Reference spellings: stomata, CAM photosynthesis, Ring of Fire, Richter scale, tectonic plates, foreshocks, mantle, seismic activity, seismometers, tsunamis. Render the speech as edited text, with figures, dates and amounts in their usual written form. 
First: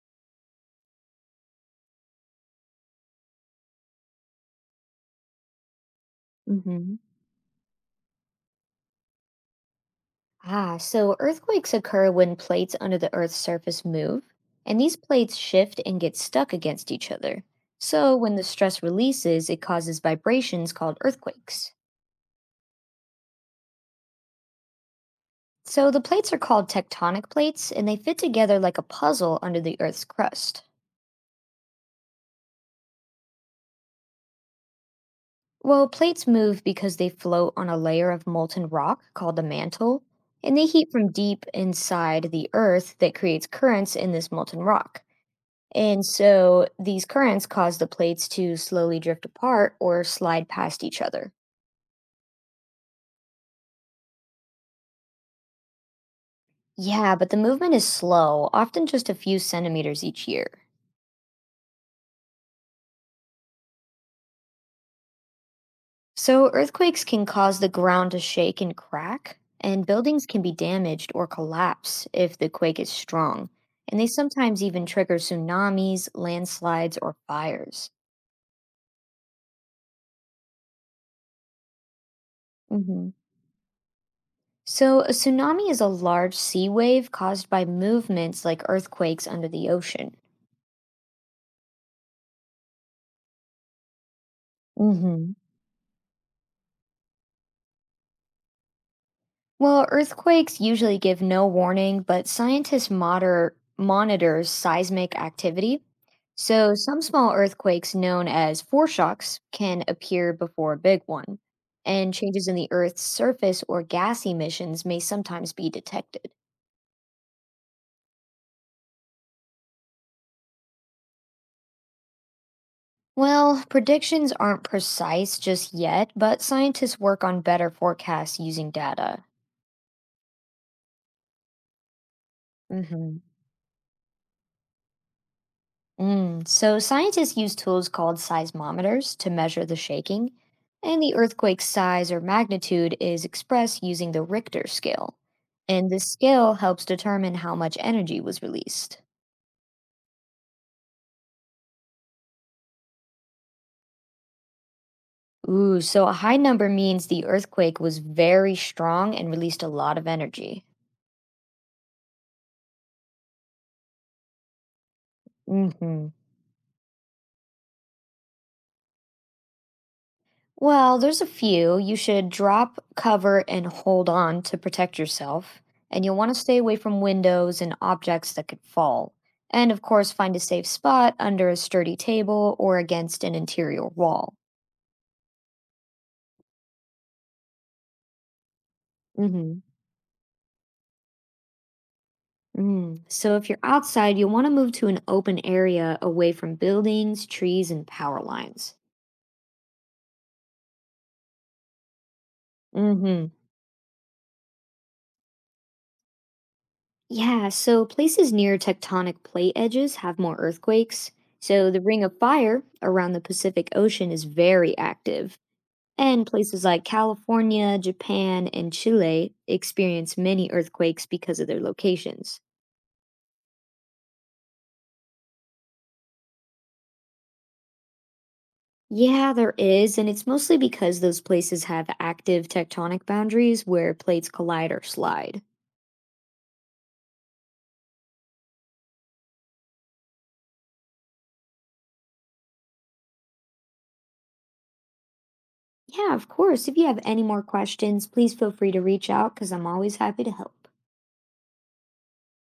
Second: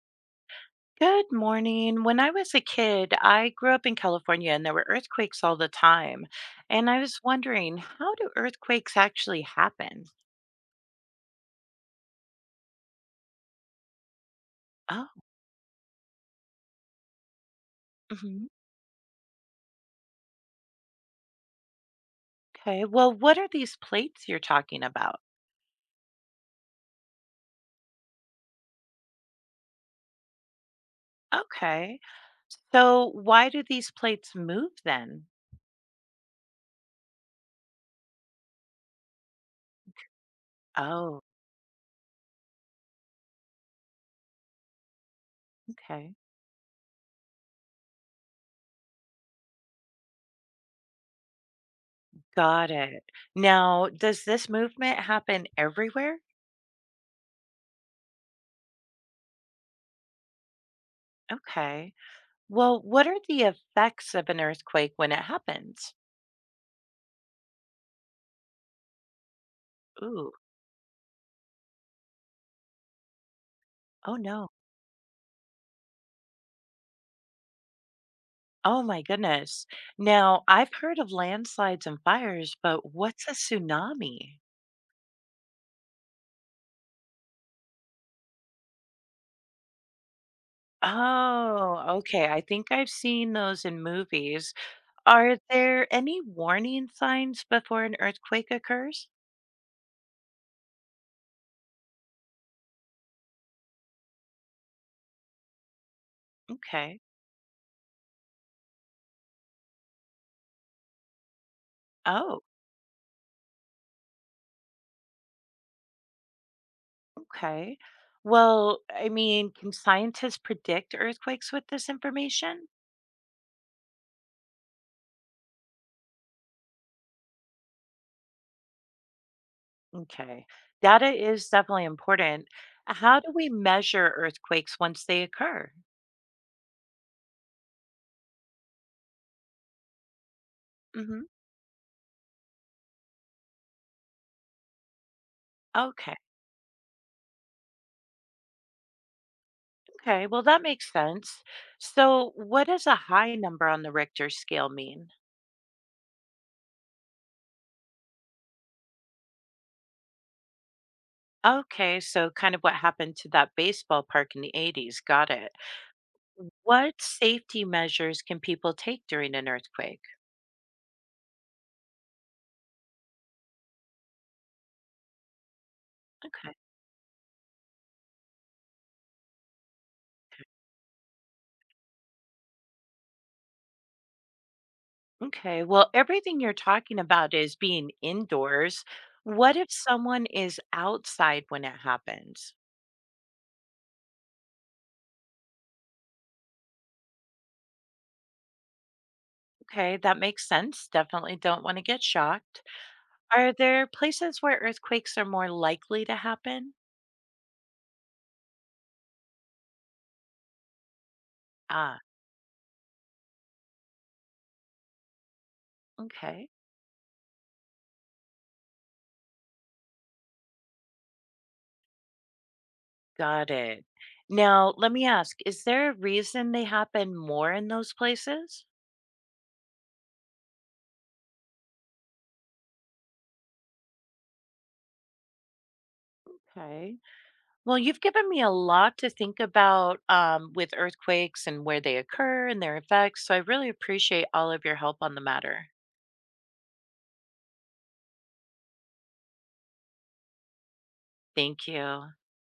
Good morning. When I was a kid, I grew up in California and there were earthquakes all the time. And I Hmm. was wondering, how do earthquakes actually happen? Ah, so earthquakes occur when plates under the Earth's surface move, and these Oh, plates shift and get stuck against each other. So when the hmm, stress releases, it causes vibrations called earthquakes. okay. Well, what are these plates you're talking about? So the plates are called tectonic plates, and they fit together like a puzzle under the Earth's crust. Okay. So, why do these plates move then? Well, plates move because they float on a layer of molten rock called the mantle, and they heat from Oh, deep inside the Earth that creates currents in this molten rock. And okay. so these currents cause the plates to slowly drift apart or slide past each other. Got it. Now, does this movement happen everywhere? Yeah, but the movement is slow, often just a few centimeters each year. Okay. Well, what are the effects of an earthquake when it happens? So earthquakes can cause the ground to shake and crack, and buildings Ooh, can be damaged or collapse if the quake is strong. And they oh no. sometimes even trigger tsunamis, landslides, or fires. Oh my goodness. Now, I've heard of landslides and fires, but Hmm. what's a tsunami? So, a tsunami is a large sea wave caused by movements like earthquakes under the ocean. Oh, okay. I think I've seen those in movies. Hmm. Are there any warning signs before an earthquake occurs? Well, earthquakes usually give no warning, but scientists monitor seismic activity. So, Okay. some small earthquakes, known as foreshocks, can appear before a big one, and Oh, changes in the Earth's surface or gas emissions may sometimes be detected. okay. Well, I mean, can scientists predict earthquakes with this information? Well, predictions aren't precise just yet, but scientists work on better forecasts using data. Okay. Data is definitely important. Hmm. How do we measure earthquakes once they occur? Mm, so scientists use tools called seismometers to measure the shaking, and the Hmm. earthquake's size or magnitude is expressed using the Richter scale. And this Okay. scale helps determine how much energy was released. Okay, well, that makes sense. So, what does a high number on the Richter scale mean? Ooh, so a high number means the earthquake was very strong and released a lot of energy. Okay, so kind of what happened to that baseball park in the 80s. Got it. Hmm. What safety measures can people take during an earthquake? Well, there's a few. You should drop, cover, and hold on to protect yourself. And you'll want to Okay. stay away from windows and objects that could fall. And of course, find a safe spot under a sturdy table or against an interior wall. Okay, well, everything you're talking about is being indoors. What Mm-hmm. if someone is outside when it happens? Mm. So if you're outside, you'll want to move to an open area away from buildings, trees, and power lines. Okay, that makes sense. Definitely don't want to get shocked. Mm-hmm. Are there places where earthquakes are more likely to happen? Yeah, so places near tectonic plate edges have more earthquakes. So the Ah, Ring of Fire around the Pacific Ocean is very active. And okay. places like California, Japan, and Chile experience many earthquakes because of their locations. Got it. Now, let me ask, is there a reason they happen more in those places? Yeah, there is, and it's mostly because those places have active tectonic boundaries where plates collide or slide. Okay. Well, you've given me a lot to think about with earthquakes and where they occur and their effects. So I really appreciate all of your help on the matter. Yeah, of course. If you have any more questions, please feel free to reach out because I'm always happy to help. Thank you.